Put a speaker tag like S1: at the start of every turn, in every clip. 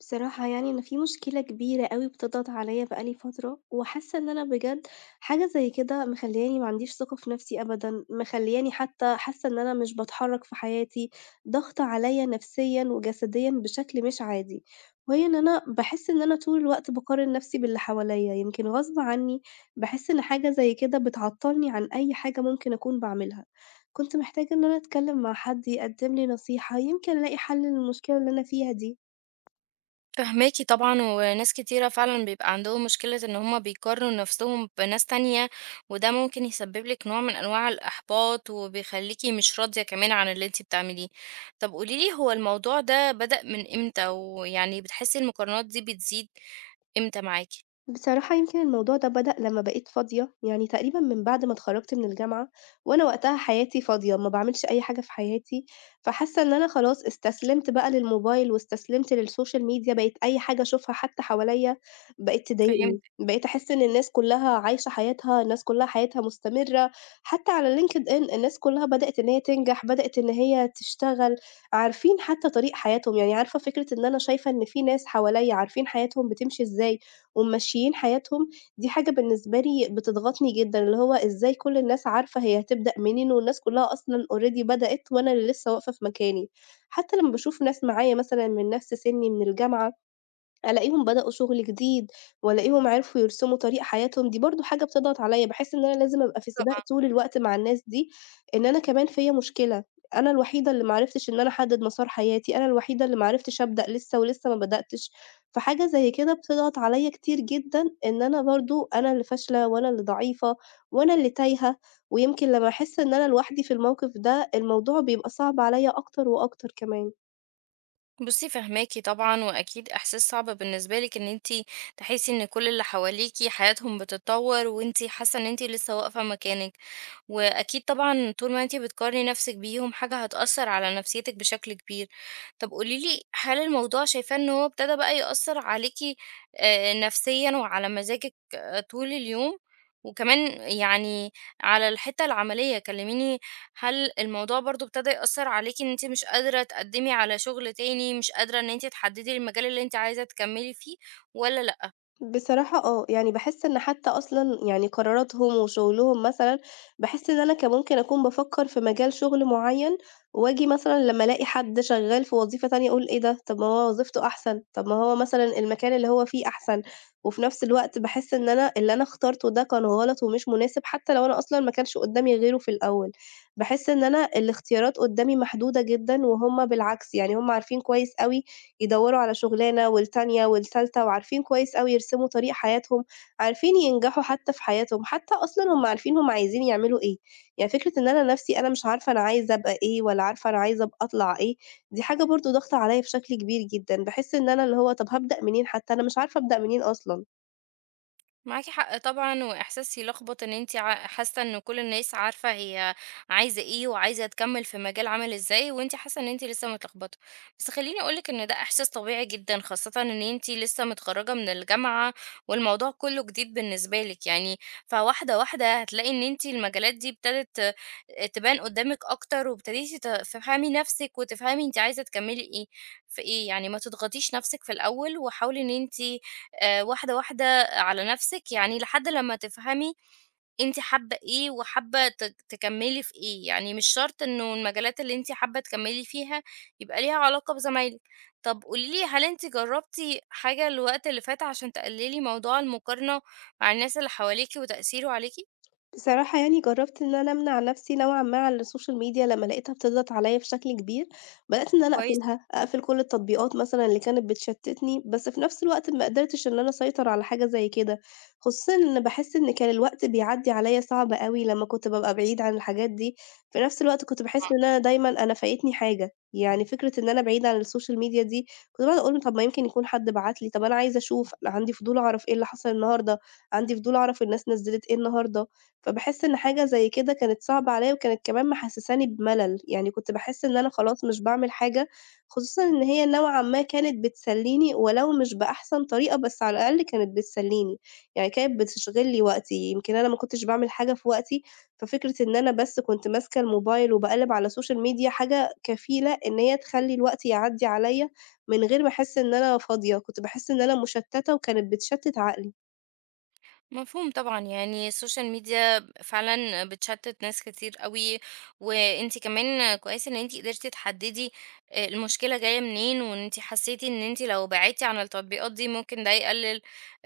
S1: بصراحة يعني أنا في مشكلة كبيرة أوي بتضغط عليّا بقى لي فترة، وحاسة إن أنا بجد حاجة زي كده مخلّياني ما عنديش ثقة في نفسي أبدًا، مخلّياني حتى حاسة إن أنا مش باتحرك في حياتي، ضاغطة عليّا نفسيًا وجسديًا بشكل مش عادي، وهي إن أنا باحس إن أنا طول الوقت باقارن نفسي باللي حواليّا، يمكن غصب عني باحس إن حاجة زي كده بتعطّلني عن أي حاجة ممكن أكون باعملها. كنت محتاجة إن أنا أتكلم مع حد يقدم لي نصيحة، يمكن ألاقي حل للمشكلة اللي أنا فيها دي.
S2: فهماكِ طبعًا، وناس كتيرة فعلًا بيبقى عندهم مشكلة إن هُم بيقارنوا نفسهم بناس تانية، وده ممكن يسبب لِك نوع من أنواع الإحباط، وبيخليكِ مش راضية كمان عن اللي أنتِ بتعمليه. طب قولي لي هو الموضوع ده بدأ من إمتى، ويعني بتحسي المقارنات دي بتزيد إمتى معاكِ؟
S1: بصراحة يمكن الموضوع ده بدأ لمّا بقيت فاضية، يعني تقريبًا من بعد ما اتخرّجت من الجامعة، وأنا وقتها حياتي فاضية، ما باعملش أي حاجة في حياتي، فحاسة إن أنا خلاص استسلمت بقى للموبايل واستسلمت للسوشيال ميديا، بقيت أي حاجة أشوفها حتى حواليّا بقت تضايقني،
S2: فهمتِك
S1: بقيت أحس إن الناس كلّها عايشة حياتها، الناس كلّها حياتها مستمرة، حتى على LinkedIn الناس كلّها بدأت إن هي تنجح، بدأت إن هي تشتغل، عارفين حتى طريق حياتهم، يعني عارفة فكرة إن أنا شايفة إن في ناس حواليّا عارفين حياتهم بتمشي إزاي، وممشّيين حياتهم، دي حاجة بالنسبة لي بتضغطني جدًا، اللي هو إزاي كل الناس عارفة هي هتبدأ منين والناس كلّها أصلًا already بدأت وأنا اللي لسه واقفة في مكاني. حتى لمّا باشوف ناس معايا مثلًا من نَفْس سِنّي من الجامعة ألاقيهم بدأوا شغل جديد، وألاقيهم عرفوا يرسموا طريق حياتهم، دي برضه حاجة بتضغط عليَّ، باحس إن أنا لازم أبقى في سباق
S2: طبعًا.
S1: طول الوقت مع الناس دي، إن أنا كمان فيّا مشكلة، أنا الوحيدة اللي ما عرفتش إن أنا أحدد مسار حياتي، أنا الوحيدة اللي ما عرفتش أبدأ لسه ولسه ما بدأتش، فحاجة زي كده بتضغط عليَّ كتير جدًا، إن أنا برضه أنا اللي فاشلة وأنا اللي ضعيفة وأنا اللي تايهة، ويمكن لمّا أحس إن أنا لوحدي في الموقف ده، الموضوع بيبقى صعب عليَّ أكتر وأكتر كمان.
S2: بُصّي فاهماكِ طبعًا، وأكيد إحساس صعب بالنسبة لِك إن أنتِ تحسي إن كل اللي حواليكِ حياتهم بتتطور، وأنتِ حاسة إن أنتِ لسه واقفة مكانِك، وأكيد طبعًا طول ما أنتِ بتقارني نفسِك بيهم حاجة هتأثّر على نفسيتِك بشكل كبير. طب قولي لي هل الموضوع شايفاه إن هو ابتدى بقى يأثّر عليكِ نفسيًا وعلى مزاجِك طول اليوم؟ وكمان يعني على الحتّة العملية كلميني، هل الموضوع برضه ابتدى يأثّر عليكِ إن أنتِ مش قادرة تقدّمي على شغل تاني، مش قادرة إن أنتِ تحدّدي المجال اللي أنتِ عايزة تكمّلي فيه والّا لأ؟
S1: بصراحة آه، يعني باحس إن حتى أصلًا يعني قراراتهم وشغلهم مثلًا، باحس إن أنا كان ممكن أكون بافكّر في مجال شغل معيّن، وآجي مثلًا لمّا ألاقي حد شغال في وظيفة تانية أقول إيه ده! طب ما هو وظيفته أحسن، طب ما هو مثلًا المكان اللي هو فيه أحسن، وفي نفس الوقت باحس إن أنا اللي أنا اخترته ده كان غلط ومش مناسب، حتى لو أنا أصلًا ما كانش قدّامي غيره في الأول، باحس إن أنا الاختيارات قدّامي محدودة جدًا، وهُم بالعكس يعني هُم عارفين كويس أوي يدوّروا على شُغلانة والتانية والتالتة وعارفين كويس أوي يرسموا طريق حياتهم، عارفين ينجحوا حتى في حياتهم، حتى أصلًا هُم عارفين هُم عايزين يعملوا إيه. يعني فكرة إن أنا نَفْسي أنا مش عارفة أنا عايزة أبقى إيه ولا عارفة أنا عايزة أبقى أطلع إيه، دي حاجة برضه ضاغطة عليّا بشكل كبير جدًا. باحس إن أنا اللي هو طَب هابدأ منين حتى، أنا مش عارفة أبدأ منين أصلًا.
S2: معاكِ حق طبعًا، وإحساس يلخبط إن أنتِ حاسة إن كل الناس عارفة هي عايزة إيه، وعايزة تكمّل في مجال عامل إزاي، وأنتِ حاسة إن أنتِ لسه متلخبطة. بس خلّيني أقول لِك إن ده إحساس طبيعي جدًا، خاصةً إن أنتِ لسه متخرّجة من الجامعة، والموضوع كلّه جديد بالنسبة لِك يعني. فواحدة، واحدة هتلاقي إن أنتِ المجالات دي ابتدت تبان قدّامِك أكتر، وابتديتِ تفهمي نَفْسِك، وتفهمي أنتِ عايزة تكمّلي إيه في إيه. يعني ما تضغطيش نَفْسِك في الأول، وحاولي إن أنتِ واحدة، واحدة على نفسِك، يعني لحد لمّا تفهمي أنتِ حابة إيه وحابة تكمّلي في إيه، يعني مش شرط إنه المجالات اللي أنتِ حابة تكمّلي فيها يبقى ليها علاقة بزمايلِك. طَب قولي لي هل أنتِ جرّبتِ حاجة الوقت اللي فات عشان تقلّلي موضوع المقارنة مع الناس اللي حواليكِ وتأثيره عليكِ؟
S1: بصراحة يعني جرّبت إن أنا أمنع نَفْسي نوعًا ما عن السوشيال ميديا لمّا لقيتها بتضغط عليّا بشكل كبير، بدأت إن أنا
S2: كويس
S1: أقفلها، أقفل كل التطبيقات مثلًا اللي كانت بتشتتني، بس في نَفْس الوقت ما قدرتش إن أنا أسيطر على حاجة زي كده، خصوصًا إن باحس إن كان الوقت بيعدّي عليّا صعب أوي لمّا كنت بابقى بعيد عن الحاجات دي، في نَفْس الوقت كنت باحس
S2: طبعًا.
S1: إن أنا دايمًا أنا فايتني حاجة، يعني فكرة إن أنا بعيدة عن السوشيال ميديا دي كنت باقعد أقول طَب ما يمكن يكون حد بعت لي، طَب أنا عايزة أشوف، أنا عندي فضول أعرف إيه اللي حصل النهارده، عندي فضول أعرف الناس نزّلت إيه النهارده. فباحس إن حاجة زي كده كانت صعبة عليَّ، وكانت كمان محسساني بملل، يعني كنت باحس إن أنا خلاص مش باعمل حاجة، خصوصًا إن هي نوعًا ما كانت بتسليني ولو مش بأحسن طريقة، بس على الأقل كانت بتسليني، يعني كانت بتشغل لي وقتي، يمكن أنا ما كنتش باعمل حاجة في وقتي، ففكرة إن أنا بس كنت ماسكة الموبايل وباقلِّب على الSocial media حاجة كفيلة إن هي تخلّي الوقت يعدّي عليَّ من غير ما أحس إن أنا فاضية، كنت باحس إن أنا مشتتة وكانت بتشتت عقلي.
S2: مفهوم طبعًا، يعني السوشيال ميديا فعلًا بتشتِّت ناس كتير أوي، وأنتِ كمان كويس إن أنتِ قدرتِ تحددي المشكلة جاية منين، وإن أنتِ حسيتِ إن أنتِ لو بعدتِ عن التطبيقات دي ممكن ده يقلل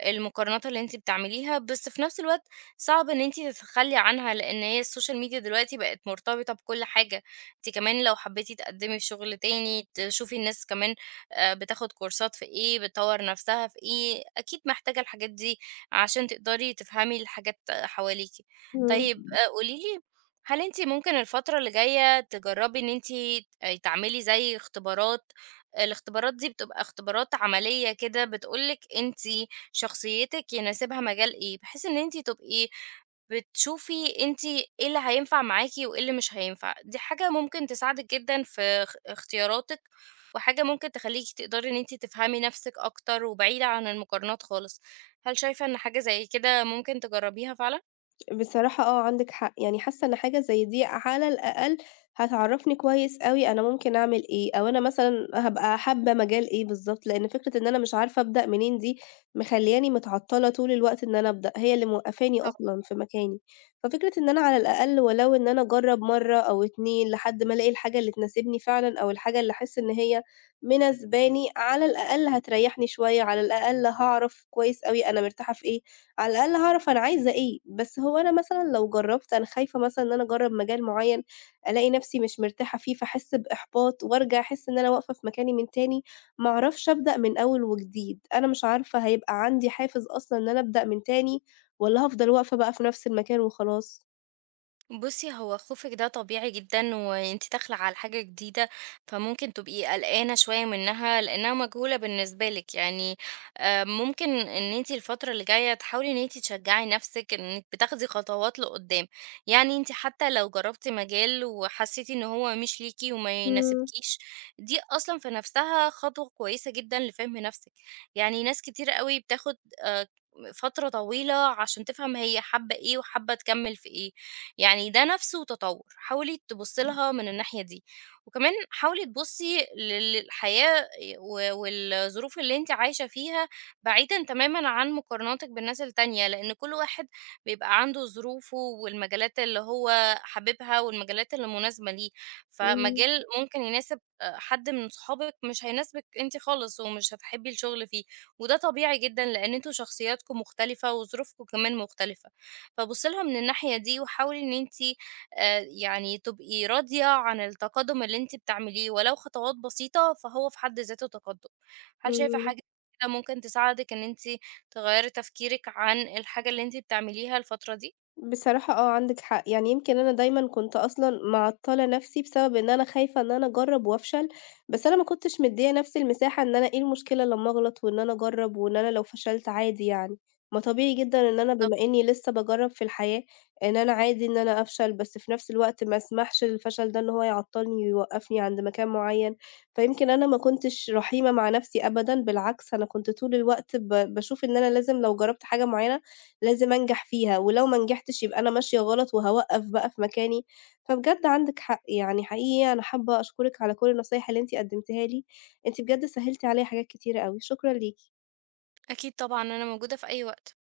S2: المقارنات اللي أنتِ بتعمليها، بس في نفس الوقت صعب إن أنتِ تتخلي عنها، لأن هي السوشيال ميديا دلوقتي بقت مرتبطة بكل حاجة، أنتِ كمان لو حبيتِ تقدمي في شغل تاني، تشوفي الناس كمان بتاخد كورسات في إيه، بتطور نفسها في إيه، أكيد محتاجة الحاجات دي عشان تقدري تفهمي الحاجات حواليكِ.
S1: إمم.
S2: طيب قولي لي، هل أنتِ ممكن الفترة اللي جاية تجربي إن أنتِ تعملي زي اختبارات، الاختبارات دي بتبقى اختبارات عملية كده بتقول لِك أنتِ شخصيتِك يناسبها مجال إيه، بحيث إن أنتِ تبقي بتشوفي أنتِ إيه اللي هينفع معاكِ وإيه اللي مش هينفع، دي حاجة ممكن تساعدِك جدًا في اختياراتِك، وحاجة ممكن تخلّيكِ تقدري إن أنتِ تفهمي نفسِك أكتر وبعيدة عن المقارنات خالص. هل شايفة إن حاجة زي كده ممكن تجرّبيها فعلًا؟
S1: بصراحة آه، عندِك حق، يعني حاسة إن حاجة زي دي على الأقل هتعرّفني كويس أوي أنا ممكن أعمل إيه، أو أنا مثلًا هابقى حابة مجال إيه بالضبط، لإن فكرة إن أنا مش عارفة أبدأ منين دي مخلّياني متعطّلة طول الوقت إن أنا أبدأ، هي اللي موقّفاني أصلًا في مكاني. ففكرة إن أنا على الأقل ولو إن أنا أجرّب مرّة أو 2 لحد ما ألاقي الحاجة اللي تناسبني فعلًا، أو الحاجة اللي أحس إن هي مناسباني، على الأقل هتريّحني شوية، على الأقل هاعرف كويس أوي أنا مرتاحة في إيه، على الأقل هاعرف أنا عايزة إيه، بس هو أنا مثلًا لو جرّبت أنا خايفة مثلًا إن أنا أجرّب مجال معيّن، ألاقي نفسي مش مرتاحة فيه فاحس بإحباط وارجع أحس إن أنا واقفة في مكاني من تاني، ما اعرفش أبدأ من أول وجديد، أنا مش عارفة هيبقى عندي حافز أصلًا إن أنا أبدأ من تاني والّا هافضل واقفة بقى في نفس المكان وخلاص؟
S2: بُصّي، هو خوفِك ده طبيعي جدًا وأنتِ داخلة على حاجة جديدة، فممكن تبقي قلقانة شوية منها لإنها مجهولة بالنسبة لِك، يعني ممكن إن أنتِ الفترة اللي جاية تحاولي إن أنتِ تشجّعي نَفْسِك إنِّك بتاخدي خطوات لقُدّام، يعني أنتِ حتى لو جرّبتِ مجال وحسّيتِ إن هو مش ليكِ وما
S1: إمم،
S2: يناسبكيش، دي أصلًا في نَفْسها خطوة كويسة جدًا لفهم نَفْسِك، يعني ناس كتير أوي بتاخد آآ فترة طويلة عشان تفهم هي حابة إيه وحابة تكمّل في إيه. يعني ده نفسه تطور، حاولي تبصي لها من الناحية دي، وكمان حاولي تبصي للحياة والظروف اللي انت عايشة فيها بعيدا تماما عن مقارناتك بالناس التانية، لأن كل واحد بيبقى عنده ظروفه والمجالات اللي هو حاببها والمجالات اللي مناسبة ليه،
S1: إمم،
S2: فمجال ممكن يناسب حد من صحابك مش هيناسبك انت خالص ومش هتحبي الشغل فيه، وده طبيعي جدا لأن انتوا شخصياتكم مختلفة وظروفكم كمان مختلفة، فبُصّي لها من الناحية دي، وحاولي إن أنتِ يعني تبقي راضية عن التقدُّم اللي أنتِ بتعمليه، ولو خطوات بسيطة فهو في حد ذاته تقدُّم. هل شايفة
S1: إمم.
S2: حاجة كده ممكن تساعدِك إن أنتِ تغيّري تفكيرِك عن الحاجة اللي أنتِ بتعمليها الفترة دي؟
S1: بصراحة آه، عندِك حق، يعني يمكن أنا دايمًا كنت أصلًا معطّلة نَفْسي بسبب إن أنا خايفة إن أنا أجرّب وأفشل، بس أنا ما كنتش مدّية نَفْسي المساحة إن أنا إيه المشكلة لمّا أغلط وإن أنا أجرّب وإن أنا لو فشلت عادي يعني، ما طبيعي جدًا إن أنا
S2: بالضبط.
S1: بما إنّي لسه باجرّب في الحياة، إن أنا عادي إن أنا أفشل، بس في نَفْس الوقت ما أسمحش للفشل ده إن هو يعطّلني ويوقّفني عند مكان معيّن، فيمكن أنا ما كنتش رحيمة مع نَفْسي أبدًا، بالعكس أنا كنت طول الوقت باشوف إن أنا لازم لو جرّبت حاجة معيّنة لازم أنجح فيها، ولو ما نجحتش يبقى أنا ماشية غلط وهاوقّف بقى في مكاني، فبجد عندِك حق، يعني حقيقي أنا حابة أشكرِك على كل النصايح اللي أنتِ قدّمتيها لي، أنتِ بجد سهّلتِ عليَّ حاجات كتيرة أوي، شكرًا ليكِ.
S2: أكيد طبعًا أنا موجودة في أي وقت.